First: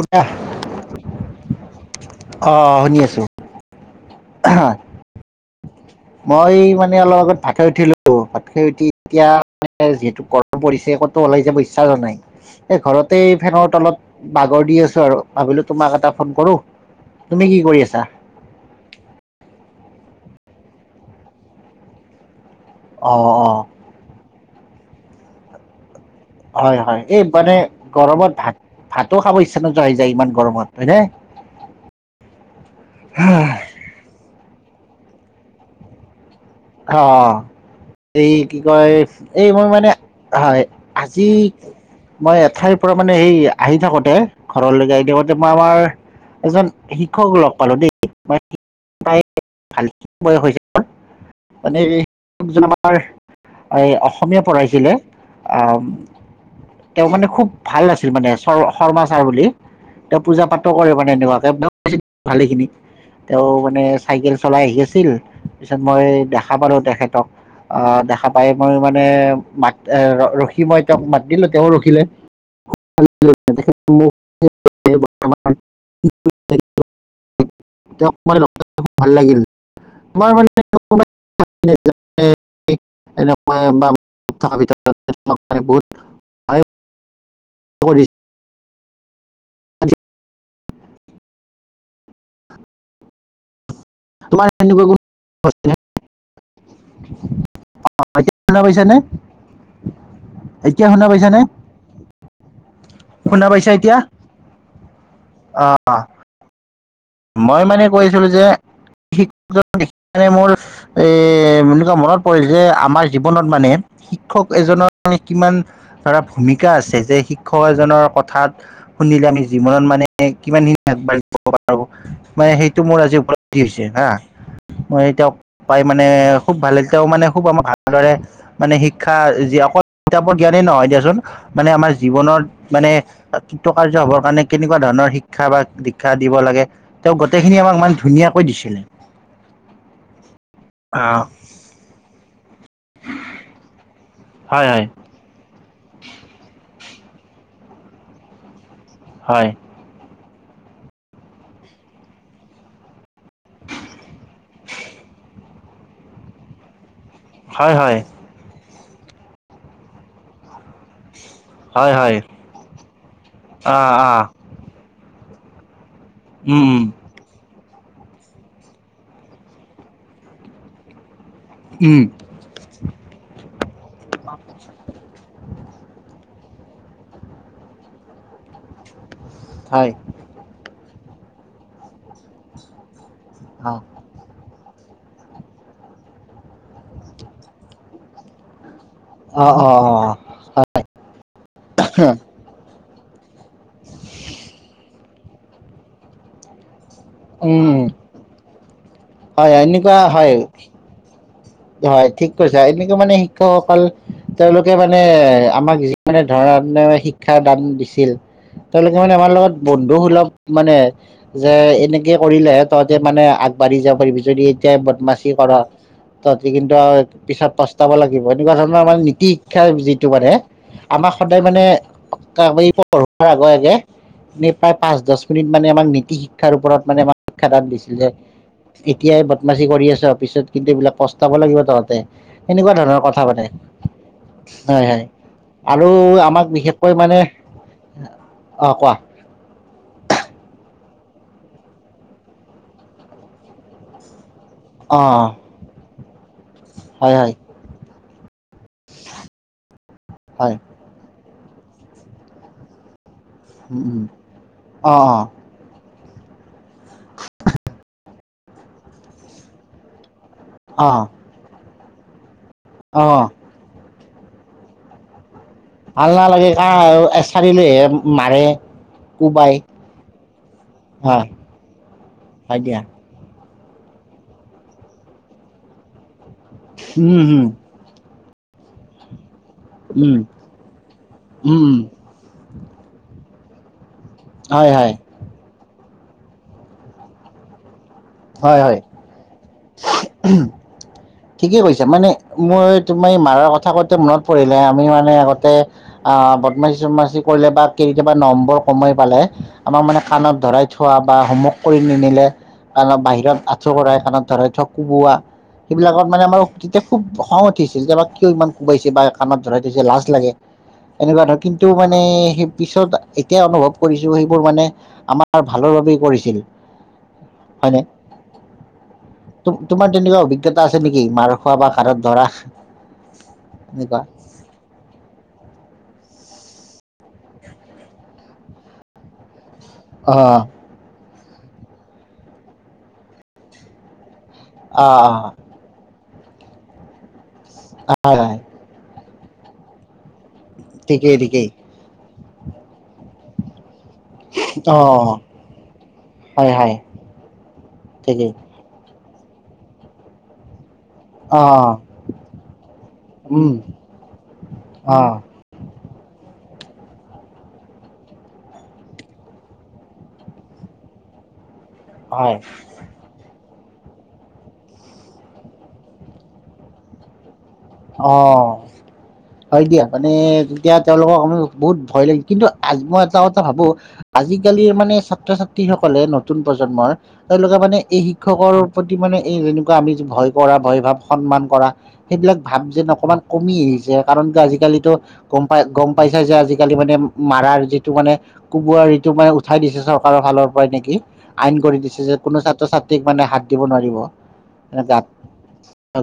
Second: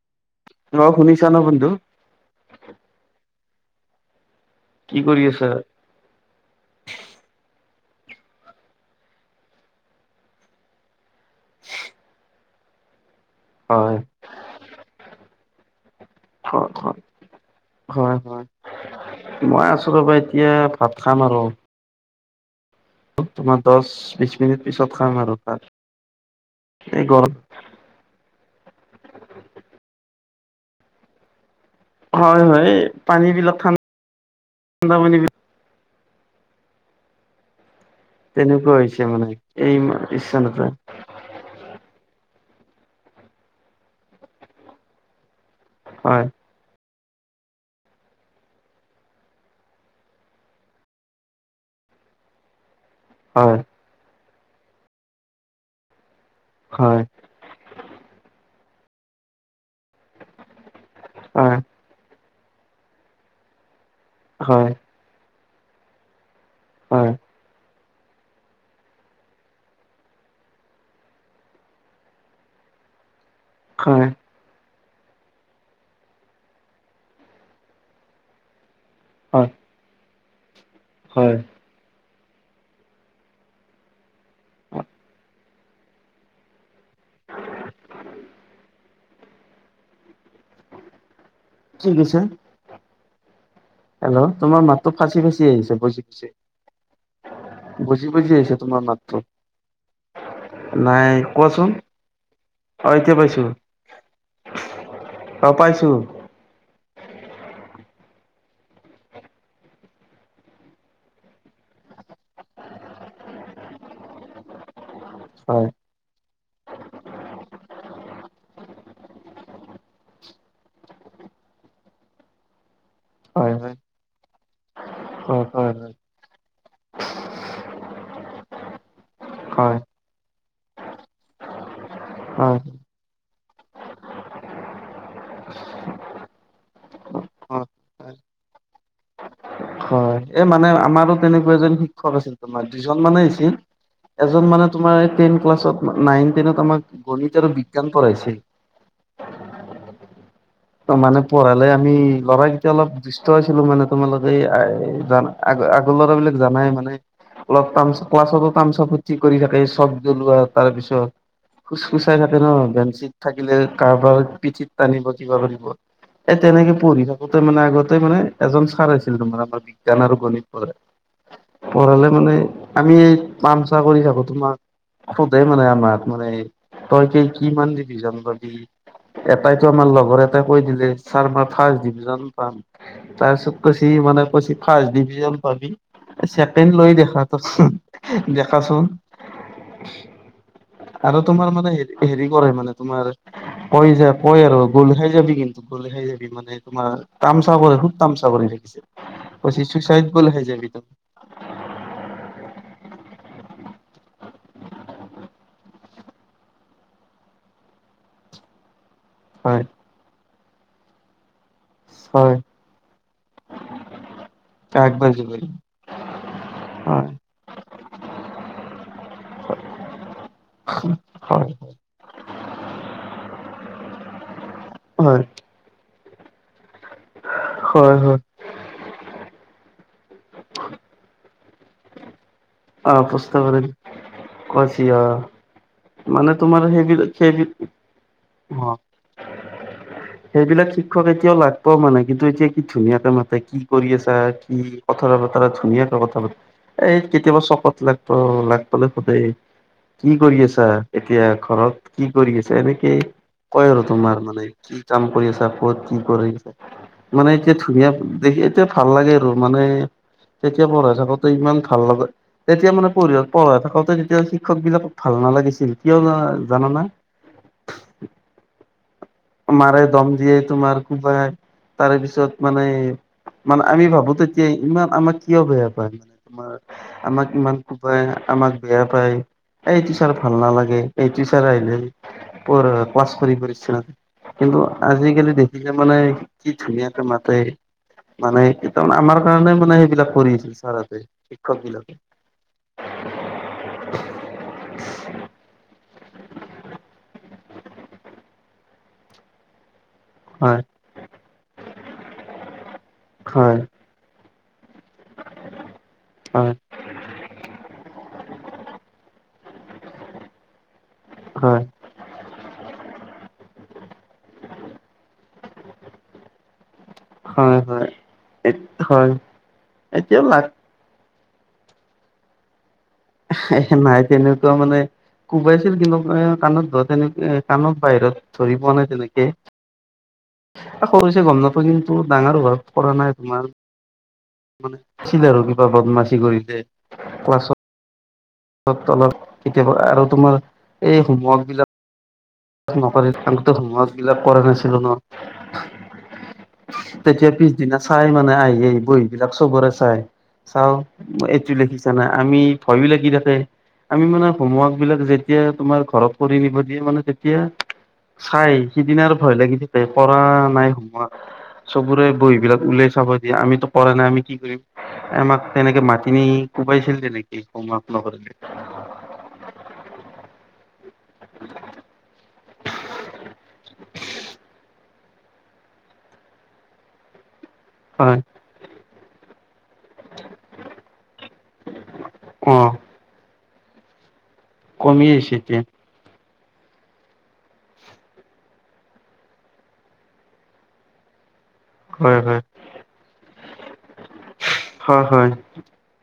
কুৰ্তা। অ শুনিছা ন বন্ধু। অ অ শুনি আছো। কি কৰি আছা। মই মানে অলপ আগত ভাত খাই উঠিলোঁ ভাত খাই উঠি এতিয়া যিহেতু। পৰিছে ক'তো ওলাই যাব ইচ্ছা হোৱা নাই এই ঘৰতে ফেনৰ তলত হয় বাগৰ দি আছো আৰু। ভাবিলো তোমাক এটা ফোন কৰো হয় হয় তুমি কি কৰি আছা। হয় হয় মই আছো ৰবা এতিয়া ভাত খাম আৰু। অ অ তোমাৰ দহ বিশ মিনিট পিছত খাম আৰু ভাত। হয় হয় এই মানে। গৰমত ভাত ভাতো খাব ইচ্ছা নোযোৱা হৈ যায় ইমান গৰমত হয় নে। হয় হয় পানী বিলাক ঠাণ্ ঠাণ্ডা পানী বিলাক। অ। এই কি তেনেকুৱা কয় হৈছে মানে এই মই মানে ইচ্ছা হয় নাযায় আজি। মই এঠাইৰ পৰা মানে এই আহি থাকোঁতে ঘৰলৈকে আহি থাকোতে মই আমাৰ হয় এজন। শিক্ষক লগ পালো দেই মই পায় ভাল বয়স হৈছে। মানে এই য আমাৰ। হয়। এই অসমীয়া পঢ়ইছিলে হয় তেওঁ মানে খুব। ভাল আছিল মানে চৰ শৰ্মা ছাৰ বুলি তেওঁ পূজা পাতো কৰে মানে এনেকুৱাকে। হয় ভালেখিনি তেওঁ মানে চাইকেল চলাই হয় আহি আছিল পিছত মই খা পালোঁ হয় তেখেতক অ দেখা পায় মই মানে মাত ৰখি মই তেওঁক মাত দিলো তেওঁ ৰখিলে [unintelligible] [unintelligible] হয় তেওঁ লগ পাই ভাল লাগিল হয় তোমাৰ মানে কোনোবাই হয় [unintelligible] সহায় কৰিছে। [unintelligible] ঠিক আছে হেল্ল তোমাৰ এনেকুৱা মাতটো কোনো ফাচি ফাচি হৈছেনে? আহিছে ফছি ফছি বুজি বুজি এতিয়া আহিছে শুনা তোমাৰ পাইছানে? মাতটো এতিয়া শুনা নাই পাইছানে? কোৱাচোন অ এতিয়া শুনা পাইছোঁ পাইছা এতিয়া? অ পাইছোঁ মই মানে কৈছিলোঁ যে মোৰ এ এনেকুৱা মনত পৰিল যে আমাৰ জীৱনত মানে শিক্ষক এজনৰ কিমান হয় ধৰা ভূমিকা আছে যে শিক্ষক এজনৰ কথাত শুনিলে আমি জীৱনত মানে কিমাখিনি আগবাঢ়িব পা ৰো মানে সেইটো মোৰ আজি হয় উপলব্ধি হয় হৈছে হা মই তেওঁক হয় হয় পাই মানে খুব ভাল তেওঁ মানে খুব আমাক ভালদৰে মানে শিক্ষা যি হয় অকল কিতাপৰ জ্ঞানেই নহয় দিয়াচোন মানে আমাৰ জীৱনৰ হয় মানে কৃতকাৰ্য হবৰ কাৰণে কেনেকুৱা ধৰণৰ শিক্ষা বা দীক্ষা দিব লাগে তেওঁ গোটেইখিনি হয় আমাক ইমান হয় ধুনীয়াকৈ দিছিল এ মানে আমাৰো আহ তেনেকুৱা এজন শিক্ষক আছিল তোমাৰ দুজন মানে আছিল এজন হয় মানে তোমাৰ এ টেন ক্লাছত নাইন টেনত আমাক গণিত আৰু বিজ্ঞান পঢ়াইছিল হয় মানে পঢ়ালে আমি ল'ৰাকেইটা অলপ দৃষ্ট আছিলো মানে তোমালোকে জানা আগ আগৰ ল'ৰাবিলাক জানাই মানে হয় অলপ টাম হয় ক্লাছতো টাম কি কৰি থাকে চব জ্বলোৱা তাৰপিছত হয় হয় হয় ফুচফুচাই থাকে ন বেঞ্চিত থাকিলে আহ আহ কাৰোবাৰ পিঠিত টানিব কিবা কৰিব এ উম তেনেক উম পঢ়িলো আগতে মানে আগতে মানে এজন ছাৰ আছিল তাৰে আমাৰ বিজ্ঞান আৰু গণিত পঢ়াই উম পঢ়ালে মানে আমি এই পামচা কৰি থাকো তোমাক সোধে মানে আমাক মানে তই কি কিমান দিবিজান পাবি এটাইতো হয় আমাৰ লগৰ এটাই কৈ দিলে ছাৰ মই ফাৰ্ষ্ট ডিভিজান পাম তাৰ পিছত অ কৈছে ই মানে কৈছে ফাৰ্ষ্ট ডিভিজান পাবি ছেকেণ্ড লৈ দেখাতোন দেখাচোন অ অ অ আৰু তোমাৰ মানে হে হেৰি কৰে মানে তোমাৰ কই যে পই আৰু গলহাই যাবি কিন্তু গলহাই যাবি মানে তোমাৰ তামচা উম প খুব তামচা কৰি ৰাখিছে হয় কৈছে এনেকুৱা চুইচাইড গলে হয় খাই যাবি ত হয় ঠিক কৈছা এনেকে মানে শিক্ষকসকল তেওঁলোকে মানে আমাক যি মানে ধৰা শিক্ষাৰ দান দিছিল তেওঁলোকে মানে আমাৰ লগত হয় বন্ধু সুলভ মানে যে এনে কে হয় কৰিলেহে তহঁতে মানে আগবাঢ়ি যাব পাৰিবি যদি এতিয়া আগবাঢ়ি বদমাছি ক'ৰ যাবি তহঁতি কিন্তু হয় পিছত পস্তাব লাগিব এনেকুৱা ধৰণৰ মানে নীতি শিক্ষাৰ যিটো মানে আমাক সদায় হয় মানে। পঢ়োৱাৰ আগে আগে প্ৰায় পাঁচ দহ হয় মিনিট মানে আমাক নীতি শিকা। শিক্ষাৰ ওপৰত মানে আমাক শিক্ষাদান দিছিল হয় যে হয় এতিয়াই বদমাচি কৰি আছ অ পিছত কিন্তু এইবিলাক পস্তাব লাগিব তহঁতে সেনেকুৱা ধৰণৰ আহ কথা প্ৰশ্ন পাতে। কৰিম কৈছি হয়ঁ হয়ঁ আহ আৰু মানে আমাক তোমাৰ বিশেষকৈ সেইবিলাক মানে সেইবিল অঁ অ কোৱা। [unintelligible] সেইবিলাক শিক্ষক এতিয়াও লাগব মানে কিন্তু এতিয়া কি ধুনীয়া কে মাতে কি কৰি আছা? ওম অ কথা পতৰা ধুনীয়াকে কথা প এই হয় হয় কেতিয়াবা চকত লাগব ল লগ পালে সোধে কি কৰি হয় আছা এতিয়া ঘৰত কি কৰি আছা এনেকে কয় আৰু উম তোমাৰ মানে কি অ কাম কৰি আছা ক'ত? কি কৰি মানে এতিয়া ধুনীয়া দেখি এতিয়া ভাল লাগে আৰু মানে। তেতিয়া অ অ পঢ়াই থাকোতে ইমান ভাল লগে তেতিয়া মানে অ পঢ় পঢ়াই থাকোতে তেতিয়া সি শিক্ষক বিলাকক ভাল নালাগিছিল। কিয় ভালনালাগে কা জানানা এচাৰি লৈহে মাৰে। কোবাই মাৰে দম দিয়ে তোমাৰ হয় কোবাই তাৰে পিছত হয় দিয়া মানে- মানে আমি ভাবো তেতিয়া ইমান আমাক কিয় বেয়া পায় মানে তোমাৰ উম আমাক উম ইমান। কুবাই আমাক বেয়া পায় এইটো উম ছাৰ উম ভাল নালাগে এইটো ছাৰ উম আহিলে পোৰা পাছ কৰি কৰিছে ন কিন্তু হয় হয় আজিকালি দেখি দেখিলে মানে কি ধুনীয়াকে মাতে। মানে হয় হয় তাৰমানে আমাৰ কাৰণে মানে সেইবিলাক কৰি আছিল চাৰহতে। ঠিকে কৈছে মানে মই তুমাৰ মাৰাৰ কথা কওঁতে মনত পৰিলে আমি মানে আগতে আহ বদমাচি চদমাচি কৰিলে বা কেতিয়াবা নম্বৰ কমাই পালে- আমাক মানে কাণত হয় ধৰাই থোৱা বা হোমৱৰ্ক কৰি নিনিলে। কাৰণত বাহিৰত হয় আঁঠু কৰাই কানত ধৰাই ধক কোবোৱা সেইবিলাকত মানে আমাৰ হয় তেতিয়া খুব খং উঠিছিল যোব কিয় ইমান কোবাইছে বা কণত ধৰাই থৈছে লাজ লাগে। এনেকুৱা ধৰক হয় কিন্তু মানে সেই পিছত এতিয়া অনুভৱ। কৰিছো সেইবোৰ মানে আমাৰ ভালৰ বাবেই কৰিছিল হয়ঁ নে? হয়ঁ তেনেকুৱা এতিয়া লা অভিজ্ঞতা আছে নেকি মাৰ খোৱা বা কাণত ধৰা। হে হে এনেকুৱা নাই তেনেকুৱা মানে। কোবাইছিল কিন্তু কাণত ধৰা তেনেক কাণত বাহিৰত ধৰি পোৱা নাই তেনেকে। অঁ! আ এই সৰু যে গম নাপোই কিন্তু ডাঙৰ অভাৱ পৰা নাই তোমাৰ মানে অঁ আছিলে আৰু কিবা বদমাচি কৰিলে ক্লাছত আৰু আহে তলত কেতিয়াবা আৰু তোমাৰ এই ঠিকেই ঠিকেই হোমৱৰ্ক বিলাক নকৰিত থাকোতে হোমৱৰ্ক বিলাক কৰা নাছিলো ন। অঁ হয় হয় তেতিয়া পিছদিনা চাই ঠিকেই মানে আহি আহেই বহী বিলাক চবৰে চাই। চাও এইটো অঁ লিখিছা নাই আমি ভয়ো লাগি থাকে। আমি মানে হোমৱৰ্ক বিলাক অঁ যেতিয়া তোমাৰ ঘৰত কৰি নিব দিয়ে মানে তেতিয়া। এতিয়া চাই সিদিনৰ ভয় লাগিছোই পঢ়া নাই সোমোৱা। চবোৰে হয় বহি বিলাক উলিয়াই চাব। যে আমিতো পৰা নাই আমি কি কৰিম আমাক তেনেকে মাতি নি কোবাইছিল তেনেকে। এই হোমৱৰ্ক। নকৰিলে অঁ হয় দিয়া মানে তেতিয়া তেওঁলোকক আমি বহুত ভয় লাগিল কিন্তু! আজি মই এটা কথা ভাবো। আজিকালিৰ মানে ছাত্ৰ ছাত্ৰীসকলে নতুন প্ৰজন্মৰ তেওঁলোকে মানে। এই হয় শিক্ষকৰ প্ৰতি মানে এই যেনেকুৱা আমি ভয় কৰা ভয় ভাৱ সন্মান কৰা সেইবিলাক। অ ভাব যেন অকমান কমি আহিছে কাৰণ আজিকালি কমি আহিছে গম পাই এতিয়া গম। পাইছা যে আজিকালি মানে মাৰাৰ যিটো মানে। কোবোৱা ৰিটো মানে উঠাই দিছে চৰকাৰৰ ফালৰ পৰাই নেকি। আইন কৰি দিছে যে হয় হয় কোনো ছাত্ৰ ছাত্ৰীক মানে হাত দিব নোৱাৰিব। গাত হয় হয়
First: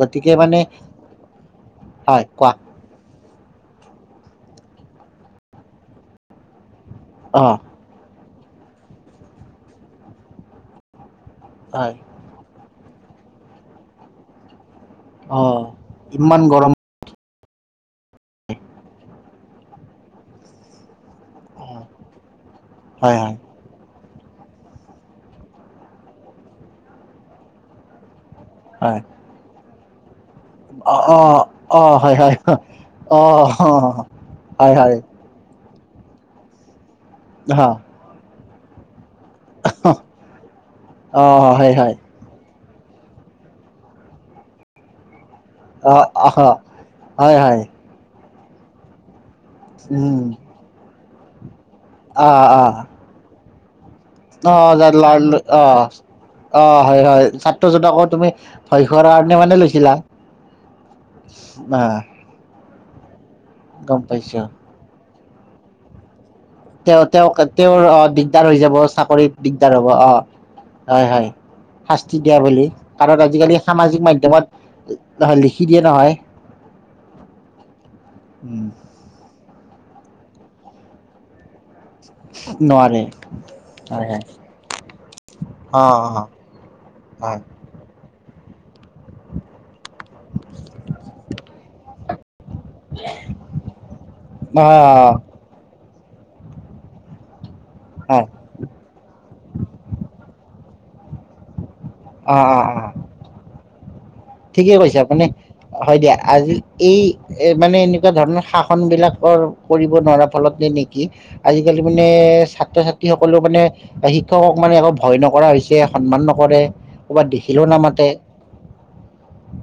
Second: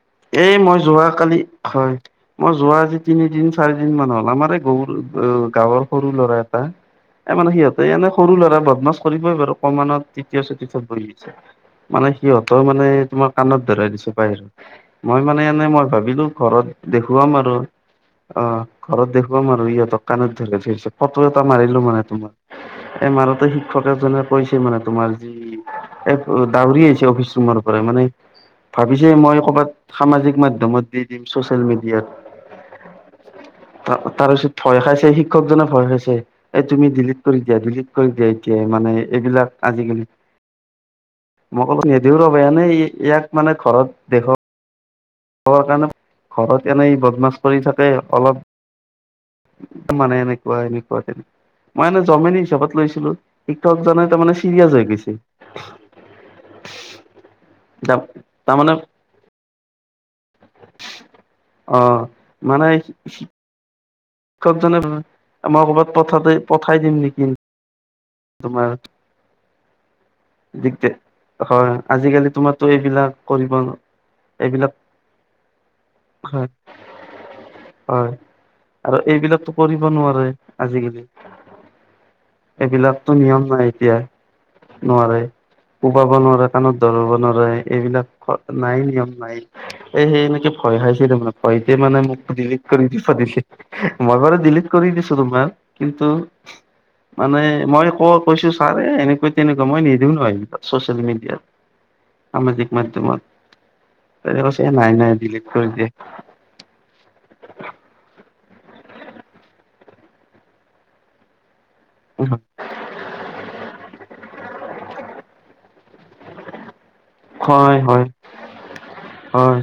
গতিকে এই মানে মই যোৱ কালি হয়। হয় কোৱা। ৰোৱা আজি তিনিদিন চাৰি দিন মান হ'ল আমাৰ এই গৰু গাঁৱৰ সৰু ল'ৰা এটা। এ অ মানে সিহঁতে এনে সৰু ল'ৰা বদমাছ কৰিবই বাৰু কমমানত তৃতীয় চতথত পঢ়ি আছে। হয় মানে সিহঁতেও মানে তোমাৰ কাণত ধৰাই দিছো বাহিৰত। মই অ মানে এনে মই ভাবিলো ইমান গৰম ঘৰত দেখুৱাম আৰু অ', ঘৰত দেখ। ম আৰু ইহঁতক কণত ধৰি ধৰিছে ফটো এটা মাৰিলো হয় মানে তোমাৰ। হয় এমাৰোতে শিক্ষক এজনে। কৈছে মানে তোমাৰ যি এক দউৰি আহিছে অফিচ ৰুমৰ পৰা মানে। হয় ভাবিছে মই ক'ৰবাত সামাজিক। মাধ্যম অ দি অ দিম চচিয়ল অ মিডিয়াত হয় হয় অ তা তাৰপিছত হয় ভয় হয় খাইছে হি। ক্ষকজনৰ ভয় হৈছে এ তুমি ডিলিট কৰি দিয়া হা ডিলিট কৰি দিয়া এতিয়া মানে এইবিলাক। আজিকালি অ মই হয় কলো হয় নিদিও ৰব এনে ইয়াক মানে ঘৰত দেখ। [inaudible] কাৰণে অ আহ ঘৰত এনেই বদমাছ হয় হয় কৰি থাকে অলপ। মানে উম এনেকুৱা এনেকুৱা তেনেকুৱা মই এনে জমনি আহ আহ হিচাপত লৈছিলো। শিক্ষকজনে। তাৰমানে চিৰিয়াছ অ', হৈ গৈছে [unintelligible] অ'। অ', হয় হয় ছাত্ৰজনাকো তুমি তাৰমানে ভয় খোৱাৰ কাৰণে মানে লৈছিলা। অ বা মানে গম পাইছো। [inaudible] আমাৰ ক'ৰবাত পথাতে তেওঁ তেওঁক তেওঁৰ অ', দিগদাৰ হৈ তোমাৰ যাব চাকৰিত দিগদাৰ হব অ'। দিগদাৰ হয় হয় শাস্তি আজিকালি দিয়া তোমাৰতো বুলি এইবিলাক কাৰণ কৰিব আজিকালি সামাজিক এইবিলাক মাধ্যমত। নহয় লিখি দিয়ে নহয়। হয় হয়। উম। আৰু এইবিলাকতো কৰিব নোৱাৰে আজিকালি। নোৱাৰে এইবিলাকতো নিয়ম নাই এতিয়া। হয় হয় নোৱাৰে অ অ কোবাব নোৱাৰে কাণত ধৰাব হয় নোৱাৰে। এইবিলাক নাই নিয়ম নাই। এ সেই এনেকে ভয় খাইছে তাৰ মে ভয়তে মানে মোক ডিলি কৰি দিছিল। মই বাৰু অ ডিলিট অ কৰি দিছো তোমাৰ কিন্তু মানে। মই ক অ কৈছো ছাৰে এনেকৈ তেনেকুৱা মই নিদিও নহয় ছচিয়েল মিডিয়াত। অ সামাজিক মাধ্যমত। তেনে ঠিকে নাই কৈছে নাই আপুনি ডিলিট কৰি দিয়ে হয় দিয়া আজি। এই এ মানে এনেকুৱা ধৰণৰ শাসন বিলাকৰ কৰিব নোৱাৰাৰ ফলত তে নেকি। আজিকালি মানে ছাত্ৰ ছাত্ৰীসকলেও মানে শিক্ষকক মানে অলপ। ভয় নকৰা হৈছে সন্মান নকৰে। ক'ৰবাত দেখিলেও হয় হয় নামাতে হয়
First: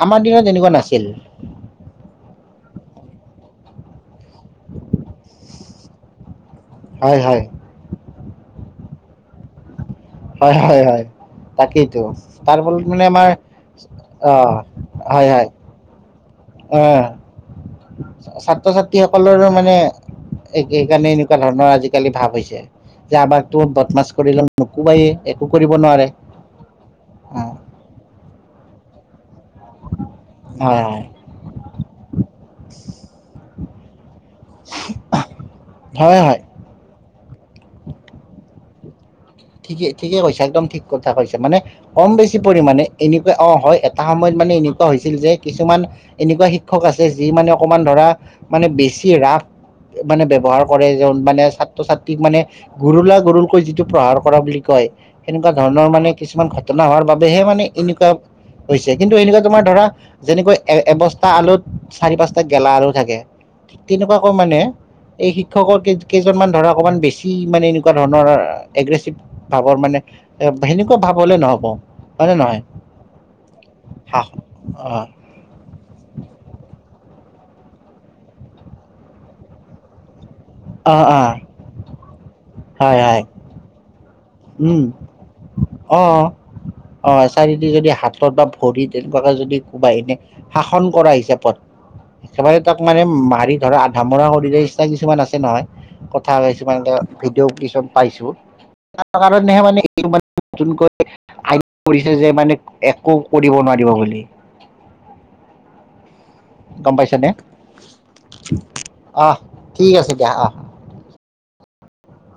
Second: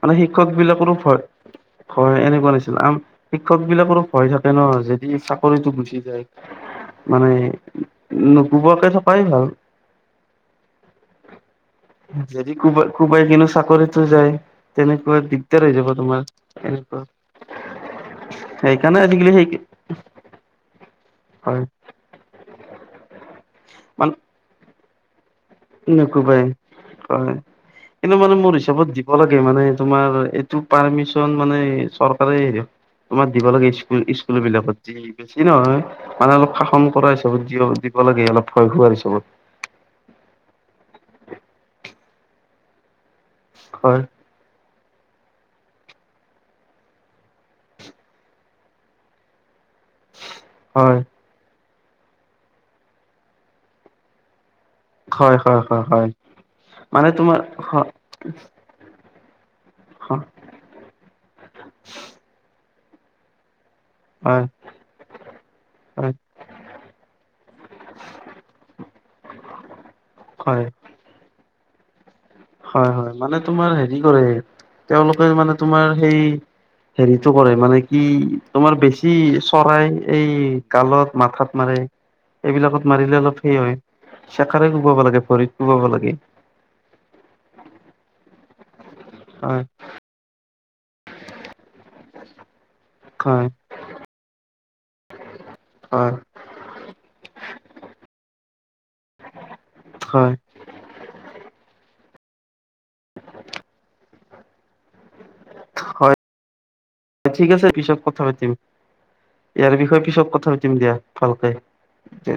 মানে আমাৰ দিনত শিক্ষক এনেকুৱা বিলাকৰো নাছিল ভয়। হয় এনেকুৱা নিচিনা আৰু শিক্ষক বিলাকৰো ভয় থাকে ন যেত ই চাকৰিতটো গুচি যায় হয় মানে হয় নুপুবাকে থকাই ভাল। হয় হয় হয় তাকেই। টো যদি তাৰ ফলত কোবাই মানে কোবাই আমাৰ কিনো চাকৰিতো যায় অ', তেনেকুৱা হয় হয়। দিগদাৰ হৈ যাব তোমাৰ। অ। এনেকুৱা চা ছাত্ৰ সেইকাৰণে ছাত্ৰী আজিকালি সেই সকলৰো মানে এক সেইকাৰণে এনেকুৱা হয় ধৰণৰ আজি কালি ভাৱ হৈছে যে আমাক তো বদমাছ মান কৰিলেও নোকোবাইয়ে একো কৰিব নোৱাৰে নুকুবাই হয় অ। কিন্তু মানে মোৰ হিচাপত দিব লাগে মানে তোমাৰ এত টো হয় পাৰ্মিচন মানে চৰকাৰে হেৰি তোমাৰ দিব লাগে স্কুল স্কুল বিলাকত। বেছি হয় নহয় হয় মানে হয় অলপ শাসন কৰা হিচাপত দিয় দিব লাগে অলপ ভয় খোৱাৰ হিচাপত। ঠিকেই ঠিকে কৈছা একদম ঠিক কথা কৈছে মানে কম বেছি পৰিমানে এনেকুৱা অ হয় এটা সমইত। মানে এনেকুৱা হৈছিল যে কিছুমান এনেকুৱা শিক্ষক আছে যি মানে অকমান ধৰা। মানে বেছি ৰাপ। মানে ব্যৱহাৰ কৰে হয় জোন মানে ছাত্ৰ ছাত্ৰীক মানে গুৰুলা গুৰুলকৈ যিটো প্ৰহাৰ। কৰা বুলি কয় হয় সেনেকুৱা হয় হয় ধৰণৰ হয় মানে কিছুমান ঘটনা হোৱাৰ মানে তোমাৰ বাবেহে মানে হয় এনেকুৱা। হৈছে কিন্তু এনেকুৱা তোমাৰ ধৰা। হয় যেনেকৈ এ এবচতা আলুত চাৰি পাঁচটা গেলা আলু থাকে ঠিক তেনেকুৱাকৈ মানে। এই শিক্ষকৰ কেই হয় কেইজনমান ধৰা অকণমান বেছি মানে এনেকুৱা ধৰণৰ এগ্ৰেছিভ। ভাবৰ মানে এ হয় সেনেকুৱা ভাবহলে নহব। হয় নে নহয়? হয় হয় মানে তোমাৰ হেৰি হা কৰে অ তেওঁলোকে মানে তোমাৰ সেই। হেৰিটো কৰে মানে কি তোমাৰ বেছি চৰাই এই। অ অ গালত মাথাত মাৰে এইবিলাকত হয় মাৰিলে হয় অলপ সেই হয়। চেকাৰে উম কোবাব লাগে ভৰিত কোবাব অ লাগে। অ অ এচাৰি দি যদি হাতত বা ভৰি এনেকুৱাকে যদি হয় কোবাই এনেই। শাসন কৰা হিচাপত একেবাৰে তাক মানে হয় মাৰি ধৰা ধামৰাৰ সদৃশ এই ইচ্ছা কিছুমান আছে নহয়। হয়। কথা কৈছো মানে ট ভিডিঅ' কিছুম পাইছোঁ। সাতটামান মানে কিছু মান হয় নতুনকৈ আই কৰিছে যে মানে। একো কৰিব নোৱাৰিব বুলি। হয়। গম পাইছানে ঠিক আছে পিছত কথা পাতিম অহ ইয়াৰ ঠিক বিষয়ে আছে পিছত দিয়া অহ কথা পাতিম দিয়া। ভালকে দে